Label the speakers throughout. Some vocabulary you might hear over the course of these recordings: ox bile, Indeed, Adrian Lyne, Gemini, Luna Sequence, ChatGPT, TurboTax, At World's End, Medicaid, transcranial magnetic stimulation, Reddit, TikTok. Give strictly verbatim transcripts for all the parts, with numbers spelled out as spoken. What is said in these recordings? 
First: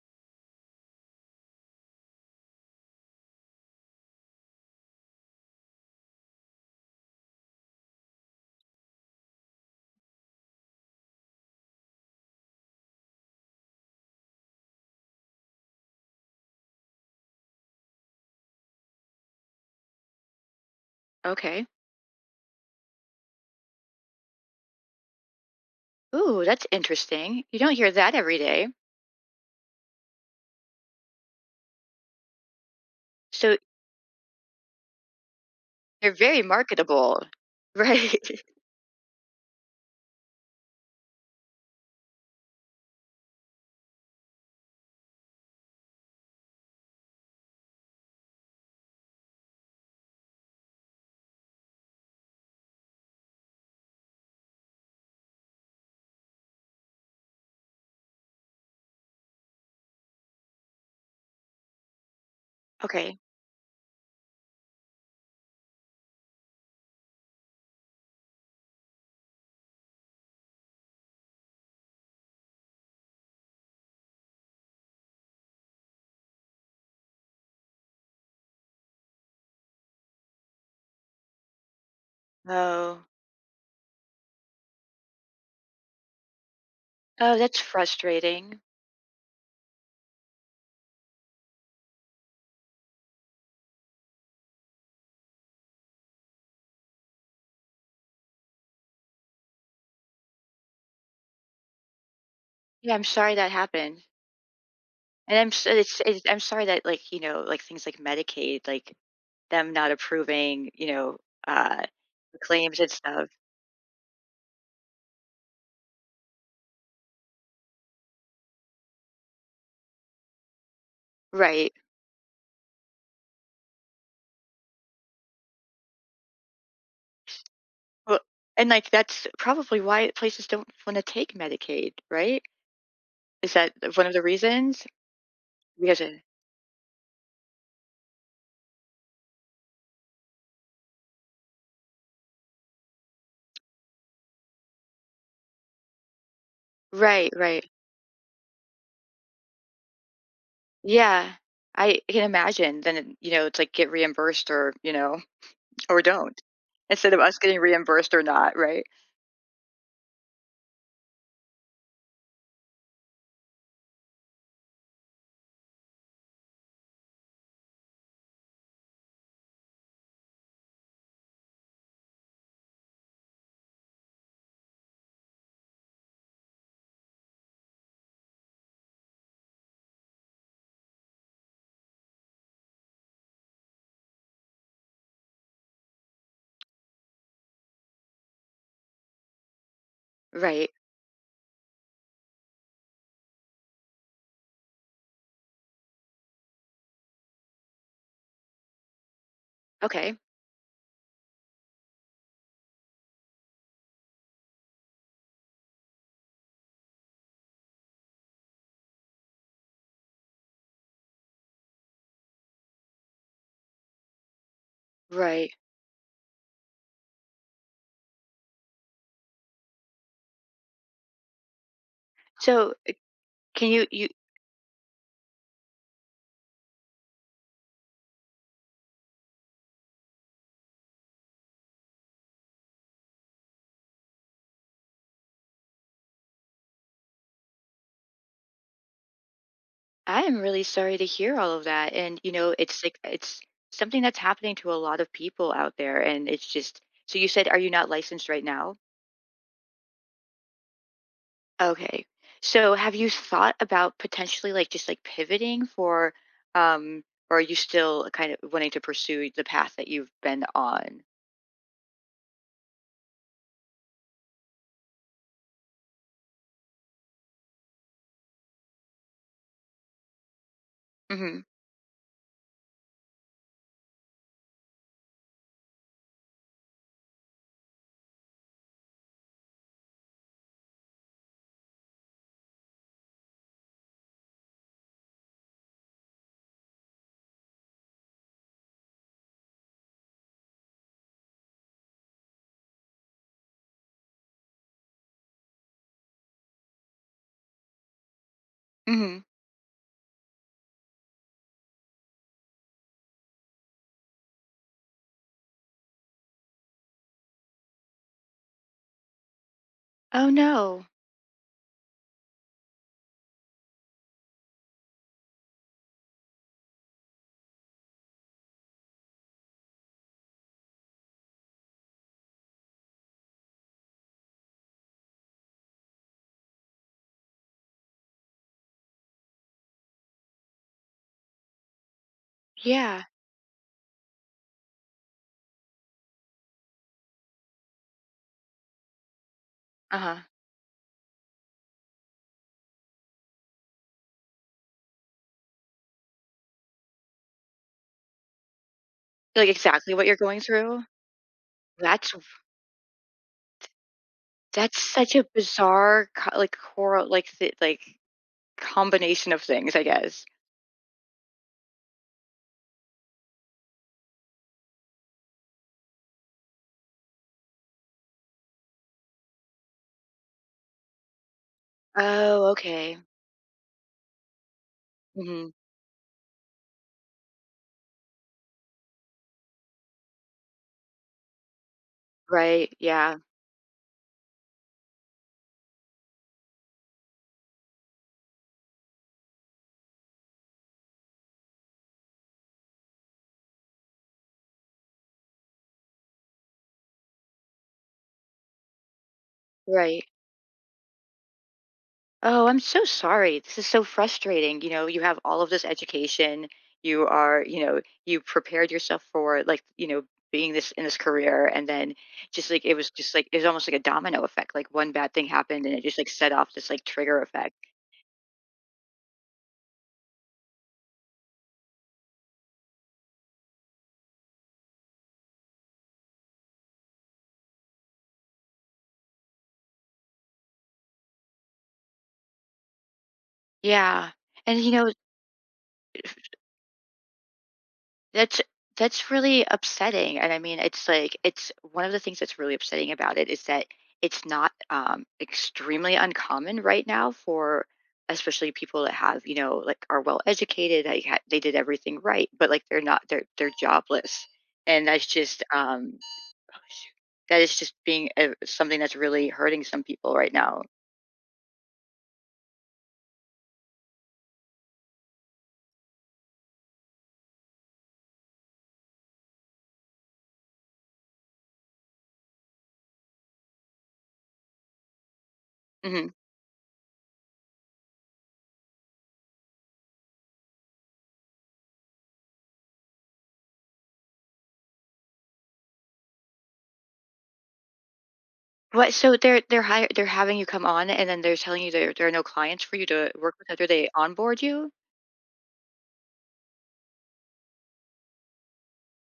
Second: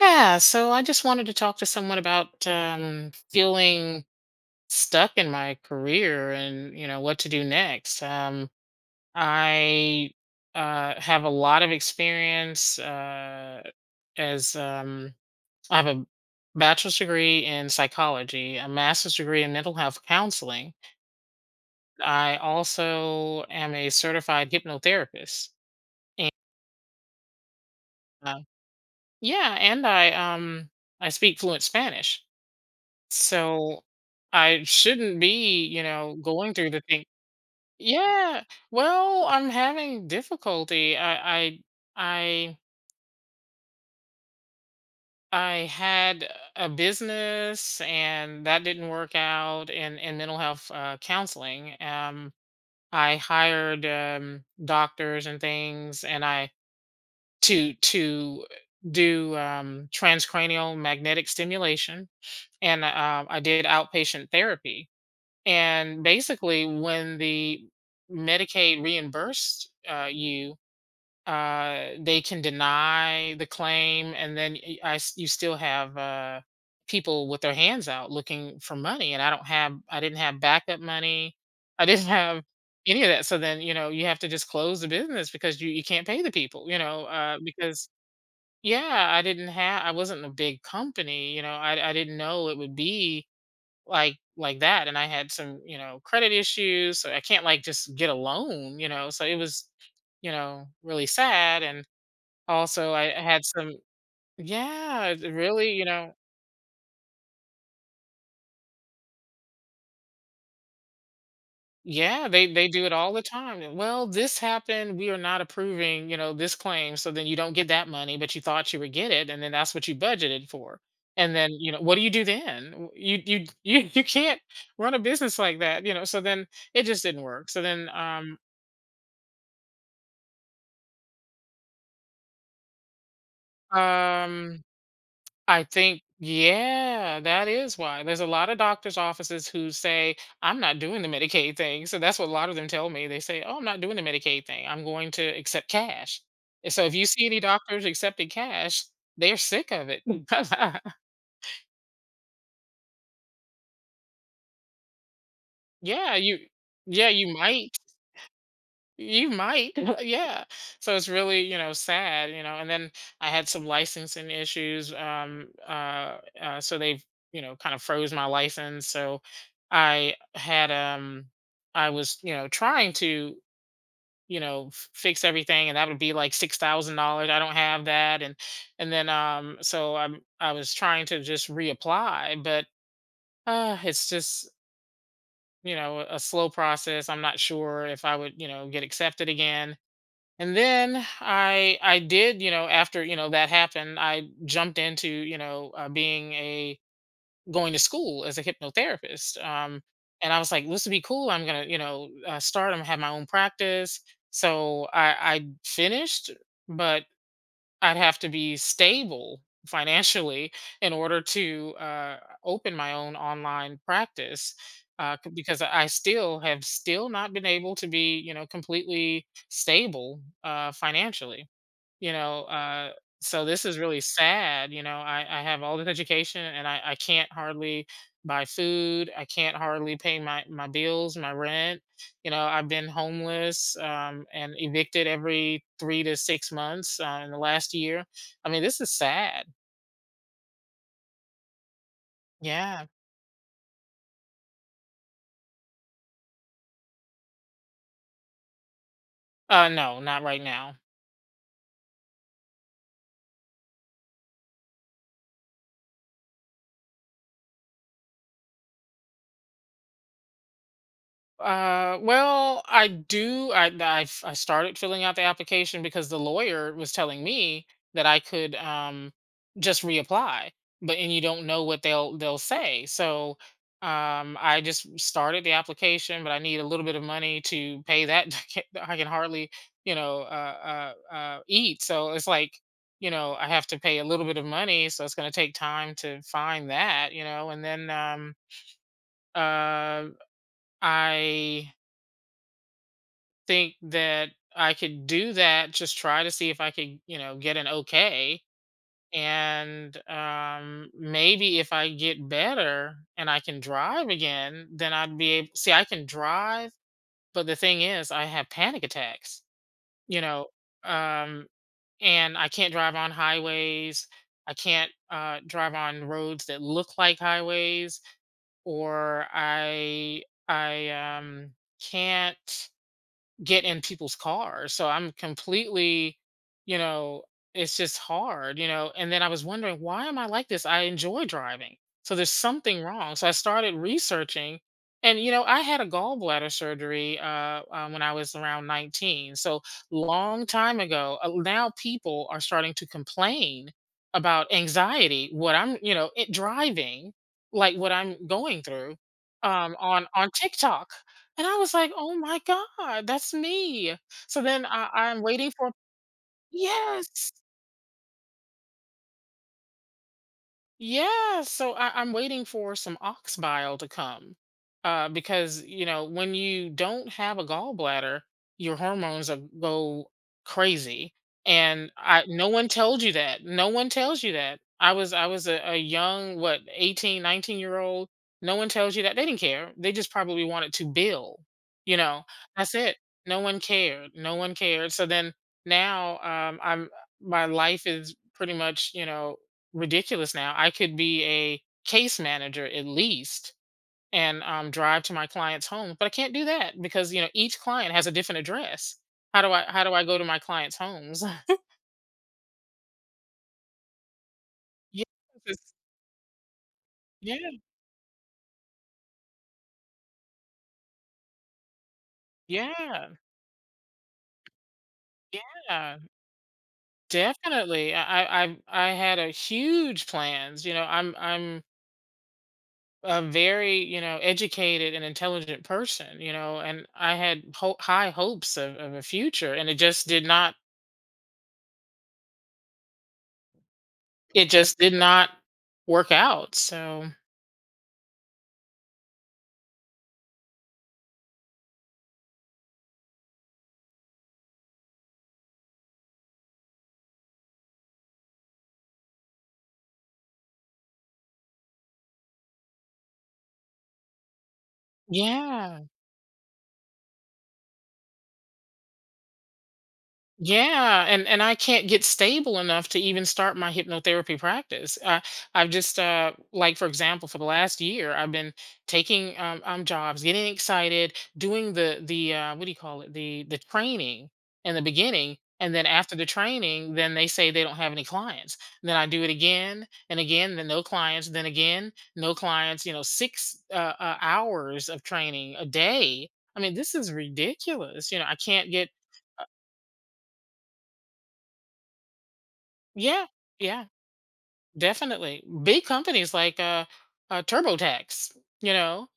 Speaker 1: Yeah, so I just wanted to talk to someone about um, feeling stuck in my career and you know what to do next. Um, I uh, have a lot of experience uh, as um, I have a bachelor's degree in psychology, a master's degree in mental health counseling.
Speaker 2: Okay.
Speaker 1: I also am a certified hypnotherapist, and
Speaker 2: Ooh, that's interesting. You don't hear that every
Speaker 1: uh,
Speaker 2: day.
Speaker 1: yeah, and I um, I speak fluent Spanish.
Speaker 2: So
Speaker 1: So, I shouldn't be, you
Speaker 2: they are
Speaker 1: know,
Speaker 2: very
Speaker 1: going through the thing.
Speaker 2: marketable, right?
Speaker 1: Yeah. Well, I'm having difficulty. I I I I had a business and that didn't work out in in mental health uh, counseling. Um, I hired um, doctors and things, and I to to do um, transcranial magnetic stimulation, and
Speaker 2: Okay.
Speaker 1: uh, I did outpatient therapy. And basically, when the Medicaid reimbursed uh, you, uh, they can deny the claim, and then y- I s- you still have uh, people with their hands out looking for money. And I don't have, I didn't have backup money, I didn't have any
Speaker 2: Oh,
Speaker 1: of that. So then you know you have to just close the business because you you can't pay the people. You know
Speaker 2: oh,
Speaker 1: uh,
Speaker 2: that's
Speaker 1: because
Speaker 2: frustrating.
Speaker 1: yeah, I didn't have, I wasn't a big company. You know, I I didn't know it would be like like that. And I had some, you know, credit issues, so I can't like just get a loan, you know, so it was, you know, really sad. And also
Speaker 2: Yeah, I'm
Speaker 1: I
Speaker 2: sorry
Speaker 1: had
Speaker 2: that
Speaker 1: some,
Speaker 2: happened,
Speaker 1: yeah, it
Speaker 2: and I'm s-
Speaker 1: really, you
Speaker 2: it's,
Speaker 1: know.
Speaker 2: it's I'm sorry that like you know like things like Medicaid, like them not approving, you know, uh,
Speaker 1: Yeah, they they
Speaker 2: claims
Speaker 1: do
Speaker 2: and
Speaker 1: it all the
Speaker 2: stuff.
Speaker 1: time. Well, this happened. We are not approving, you know, this claim, so then you don't get that money, but you thought you would get it, and then that's what you budgeted for. And then, you
Speaker 2: Right.
Speaker 1: know, what do you do then? W- you you you, you can't run a business like that, you know. So then it just didn't work. So then
Speaker 2: Well,
Speaker 1: um
Speaker 2: and like that's probably why places don't want to take Medicaid, right? Is that one of the
Speaker 1: um
Speaker 2: reasons?
Speaker 1: I
Speaker 2: Because
Speaker 1: think,
Speaker 2: it,
Speaker 1: yeah, that is why. There's a lot of doctor's offices who say, I'm not doing the Medicaid thing. So that's what a lot of them tell me. They say, Oh, I'm not doing the Medicaid thing. I'm going to accept cash. And so if you see
Speaker 2: right,
Speaker 1: any
Speaker 2: right.
Speaker 1: doctors accepting cash, they're sick of it.
Speaker 2: Yeah, I can imagine. Then, it- you know, it's like get reimbursed or, you know, or
Speaker 1: Yeah, you,
Speaker 2: don't
Speaker 1: yeah,
Speaker 2: instead of
Speaker 1: you
Speaker 2: us getting
Speaker 1: might.
Speaker 2: reimbursed or not, right?
Speaker 1: You might, yeah. So it's really, you know, sad, you know. And then I had some licensing issues. Um, uh, uh, so they, you know, kind of froze my license. So I had, um, I was, you know, trying to, you know, f- fix everything, and that would be like six thousand dollars. I don't have that, and and then, um, so I'm, I was trying to just reapply, but uh, it's just, you know, a slow process. I'm not sure if I would, you know, get accepted again. And
Speaker 2: Right.
Speaker 1: then i i did, you know, after, you know, that happened, I jumped into, you know, uh, being a going to school as a hypnotherapist, um,
Speaker 2: Okay.
Speaker 1: and I was like, this would be cool. I'm gonna you know uh, start I'm gonna have my own practice. So i i finished, but I'd have to be stable financially in order to uh, open my own online practice. Uh, c-
Speaker 2: Right.
Speaker 1: because I still have still not been able to be, you know, completely stable uh, financially, you know,
Speaker 2: So,
Speaker 1: uh so this
Speaker 2: can
Speaker 1: is
Speaker 2: you,
Speaker 1: really
Speaker 2: you,
Speaker 1: sad, you know. I i have all this education and i i can't hardly buy food. I can't hardly pay my my bills, my rent. You know, I've been homeless um and evicted every three to six months uh, in the last year. I mean, this is sad.
Speaker 2: I am really sorry to hear all of that. And, you know, it's
Speaker 1: Yeah.
Speaker 2: like, it's something that's happening to a lot of people out there. And it's just, so you said, are you not licensed right now?
Speaker 1: Uh no, not right now.
Speaker 2: Okay. So, have you thought about potentially like just like pivoting for, um, or are you still kind of wanting to pursue the path that you've been on?
Speaker 1: Uh, well, I do. I, I f- I started filling out the application because the lawyer was telling me that I could um just reapply, but and you
Speaker 2: Mhm,
Speaker 1: don't know what they'll they'll say. So um I just started the application, but I need a little bit of money to pay that. I can, I can hardly, you know, uh, uh, uh, eat. So it's like, you know, I have to pay a little bit of money, so it's going to take time to find that, you know, and then um uh I think that I could do that, just try to see if I could, you know, get an okay.
Speaker 2: mhm.
Speaker 1: And um, maybe if I get better and I can drive again, then I'd be able. See, I can drive, but the thing is, I have panic attacks. You
Speaker 2: Oh,
Speaker 1: know,
Speaker 2: no.
Speaker 1: um, and I can't drive on highways. I can't uh, drive on roads that look like highways, or I I um, can't get in people's cars. So I'm completely, you know, it's just hard, you know. And then I was wondering, why am I like this? I enjoy driving. So there's something
Speaker 2: Yeah.
Speaker 1: wrong. So I started researching. And, you know, I had a gallbladder surgery uh, um, when I was around nineteen. So
Speaker 2: Uh-huh.
Speaker 1: long time ago, uh, now people are starting to complain about anxiety, what I'm, you know, it driving, like what I'm going through
Speaker 2: Like,
Speaker 1: um,
Speaker 2: exactly what
Speaker 1: on,
Speaker 2: you're
Speaker 1: on
Speaker 2: going through?
Speaker 1: TikTok. And I was like,
Speaker 2: That's
Speaker 1: "Oh my god, that's me." So then
Speaker 2: that's
Speaker 1: I
Speaker 2: such
Speaker 1: I'm
Speaker 2: a
Speaker 1: waiting for.
Speaker 2: bizarre co like, coral like,
Speaker 1: Yes.
Speaker 2: th like, combination of things, I guess.
Speaker 1: Yeah, so I, I'm waiting for some ox bile to come. Uh, because, you know, when you don't have a gallbladder, your hormones are, go crazy. And I, no
Speaker 2: Oh,
Speaker 1: one
Speaker 2: okay.
Speaker 1: told you that. No one tells you that. I was I was
Speaker 2: Mhm.
Speaker 1: a, a young, what, eighteen, nineteen year old. No one tells you that. They didn't care. They just probably wanted to bill. You know,
Speaker 2: Right,
Speaker 1: that's it.
Speaker 2: yeah,
Speaker 1: No one cared. No one cared. So then now um I'm my life is pretty much, you know, ridiculous now. I could be a case manager at least and um, drive to my client's home, but I can't do that because you know each client has a different address. How do I how do I
Speaker 2: right.
Speaker 1: go to my clients' homes?
Speaker 2: Oh, I'm so sorry. This is so frustrating. You know, you
Speaker 1: Yeah,
Speaker 2: have all of this
Speaker 1: it's-
Speaker 2: education. You are,
Speaker 1: yeah,
Speaker 2: you know, you prepared yourself for like, you know, being this in this career and then just like it was
Speaker 1: yeah,
Speaker 2: just like it was almost like a domino effect. Like one bad thing happened and it
Speaker 1: yeah,
Speaker 2: just like set off this like trigger effect.
Speaker 1: definitely. I I I've- I had a huge plans. You know, I'm I'm a very, you know, educated and intelligent person. You know, and I had ho- high hopes of, of a future, and it just did not.
Speaker 2: Yeah.
Speaker 1: It
Speaker 2: And you
Speaker 1: just
Speaker 2: know,
Speaker 1: did not work out, so
Speaker 2: That's that's really upsetting, and I mean, it's like it's one of the things that's really upsetting about it is that it's not, um, extremely uncommon right now for especially people that have, you know, like, are well educated, like, ha they did everything right, but, like, they're not they're they're jobless, and that's just,
Speaker 1: yeah.
Speaker 2: um oh, that is just being, uh, something that's really hurting some people right now.
Speaker 1: Yeah, and and I can't get stable enough to even start my hypnotherapy practice. Uh, I've just uh, like for example, for the last year, I've been taking um, um jobs, getting excited, doing the the uh, what do you call it, the the training in the beginning, and then
Speaker 2: Mhm.
Speaker 1: after the training, then they say they don't have any clients. Then I do it again and again, then no clients, then again no clients. You know, six uh, uh, hours of training a day. I mean, this is ridiculous. You know, I can't get,
Speaker 2: What so they're they're hire they're having you come on, and then they're telling you there there are no clients for you to
Speaker 1: yeah,
Speaker 2: work with after
Speaker 1: yeah.
Speaker 2: they onboard you?
Speaker 1: Definitely. Big companies like uh, uh TurboTax, you know.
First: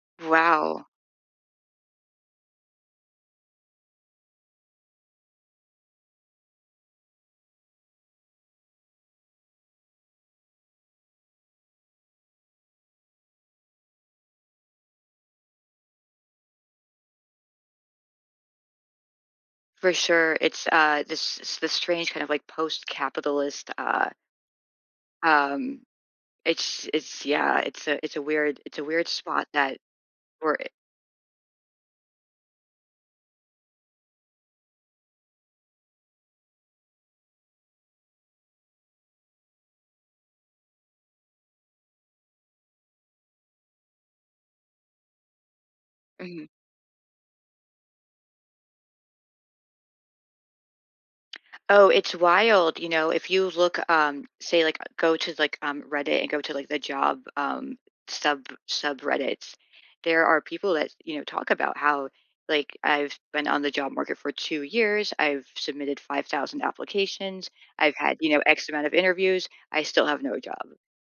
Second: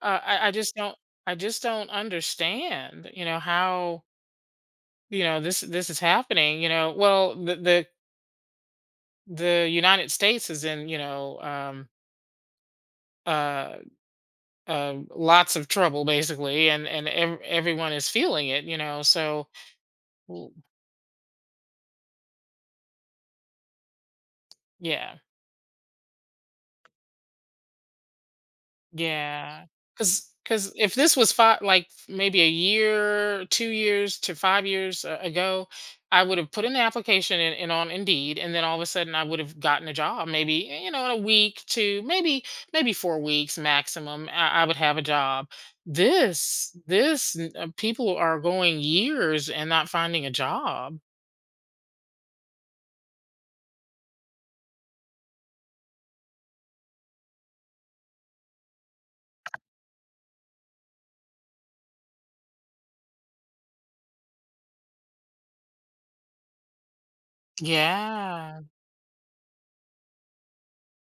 Speaker 1: Uh, I, I just
Speaker 2: Wow.
Speaker 1: don't, I just don't understand, you know, how, you know, this this is happening, you know. Well, the the the United States is in, you know, um uh, uh lots of trouble basically, and and ev- everyone is feeling it, you know. So
Speaker 2: For sure,
Speaker 1: w-
Speaker 2: it's, uh, this it's this strange kind of, like, post-capitalist, uh,
Speaker 1: yeah.
Speaker 2: um, it's it's yeah, it's a it's a weird it's a weird spot
Speaker 1: Yeah,
Speaker 2: that
Speaker 1: cause
Speaker 2: we're
Speaker 1: cause if this was five like, maybe a year, two years to five years a ago, I would have put in the application and and on Indeed, and then all of a sudden, I would have gotten a job maybe, eh, you know, in a week to maybe maybe four weeks maximum, I I would have a job.
Speaker 2: mhm.
Speaker 1: This this n uh, people are going years and not finding a job.
Speaker 2: oh, it's wild. You know, if you look, um, say like go to like um Reddit and go to like the job um sub subreddits, there are people that, you know, talk about how like I've been on the job market for two years, I've submitted five thousand applications, I've had, you know,
Speaker 1: Yeah.
Speaker 2: X amount of interviews, I still have no job.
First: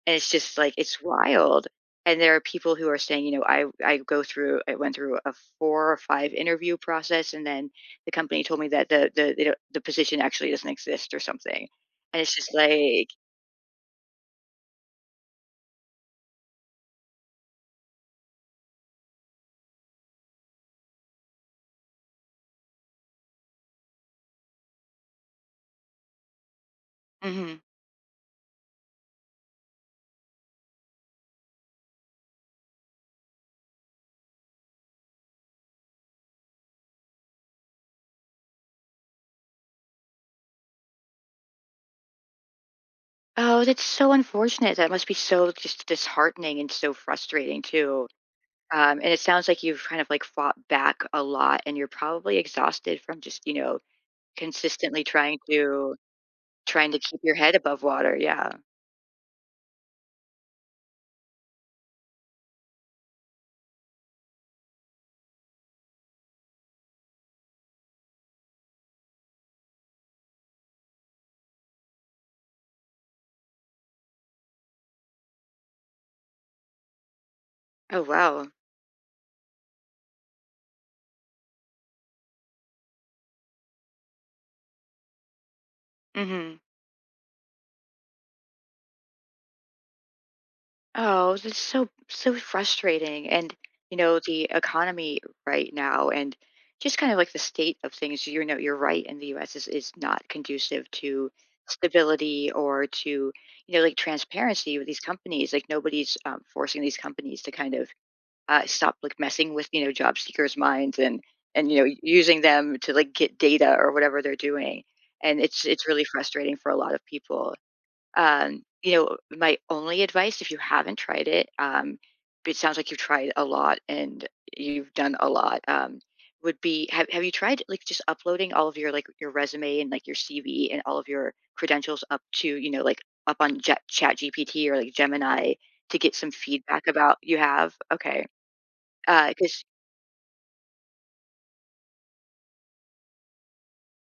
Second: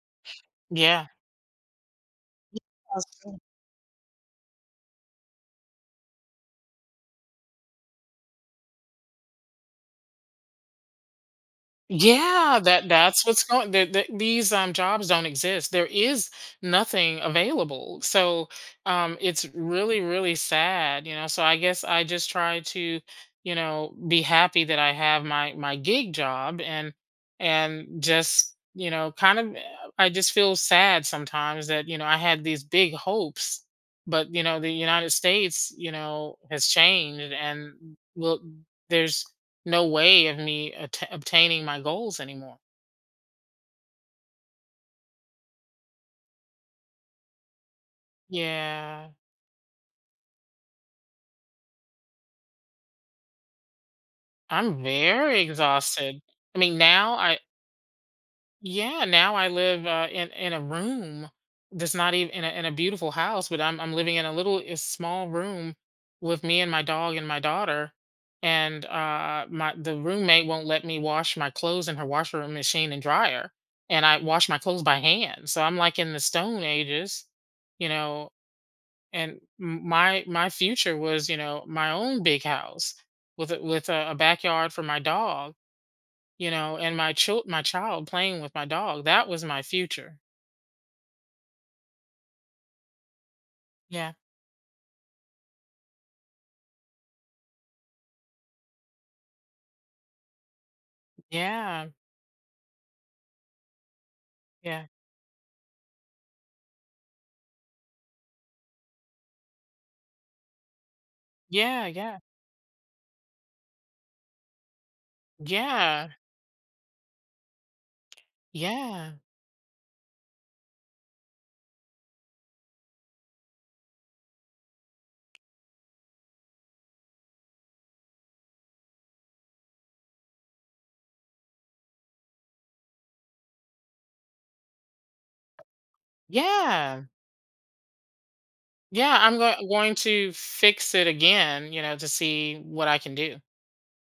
Speaker 2: And it's just like it's
Speaker 1: Yeah.
Speaker 2: wild. And there are people who are saying, you know, I I go through I went through a four or five interview process and then the company told me that the the they don't the position actually doesn't exist or something. And it's just
Speaker 1: Yeah, that
Speaker 2: like
Speaker 1: that's what's going, that that these um jobs don't exist. There is nothing available. So um it's really, really sad, you know. So I guess I just try to, you know, be happy that I have my my gig job and
Speaker 2: mhm.
Speaker 1: and just, you know, kind of uh, I just feel sad sometimes that, you know, I had these big hopes, but you know, the United States, you know, has changed and well there's no way of me atta obtaining my goals anymore.
Speaker 2: Oh, that's so unfortunate. That must be so just disheartening and so frustrating too. Um, and
Speaker 1: Yeah,
Speaker 2: it sounds like you've kind of like fought back a lot and you're probably exhausted from just, you know,
Speaker 1: I'm
Speaker 2: consistently trying
Speaker 1: very
Speaker 2: to
Speaker 1: exhausted. I mean,
Speaker 2: trying to
Speaker 1: now
Speaker 2: keep your
Speaker 1: I,
Speaker 2: head above water. Yeah.
Speaker 1: yeah, now I live uh, in in a room that's not even in a in a beautiful house, but I'm I'm living in a little a small room with me and my dog and my daughter. And uh, my the roommate won't let me wash my clothes in her washer and machine and dryer, and I wash my clothes by hand. So I'm like in the stone ages, you
Speaker 2: Oh,
Speaker 1: know.
Speaker 2: wow.
Speaker 1: And m- my my future was, you know, my own big house with a, with a, a backyard for my dog, you
Speaker 2: Mhm.
Speaker 1: know, and my child my child playing with my dog. That was my future.
Speaker 2: Oh, it's so so frustrating, and you
Speaker 1: Yeah,
Speaker 2: know the economy right now, and just kind of like the state of things. You know, you're right. In the U S is is not conducive to
Speaker 1: yeah.
Speaker 2: stability or to you know like transparency with
Speaker 1: yeah
Speaker 2: these companies. Like nobody's um, forcing these companies to kind of uh, stop like messing with you know job seekers' minds and and you
Speaker 1: yeah
Speaker 2: know
Speaker 1: yeah
Speaker 2: using them to like get data or whatever they're doing. And it's it's really
Speaker 1: yeah
Speaker 2: frustrating for a lot of people. Um, you
Speaker 1: yeah
Speaker 2: know, my only advice, if you haven't tried it, um, it sounds like you've tried a lot and you've done a lot, um, would be have have you tried like just uploading all of your like your resume and like your C V and all of your credentials up to, you know, like up on Jet, Chat G P T or like Gemini to get some feedback
Speaker 1: yeah
Speaker 2: about you have? Okay.
Speaker 1: yeah I'm go-
Speaker 2: Because
Speaker 1: going to fix it again, you know, to see what I can do.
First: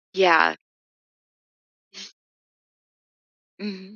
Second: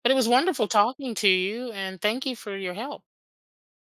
Speaker 1: But it was
Speaker 2: yeah.
Speaker 1: wonderful talking to you, and thank you for your help.
Speaker 2: Mhm.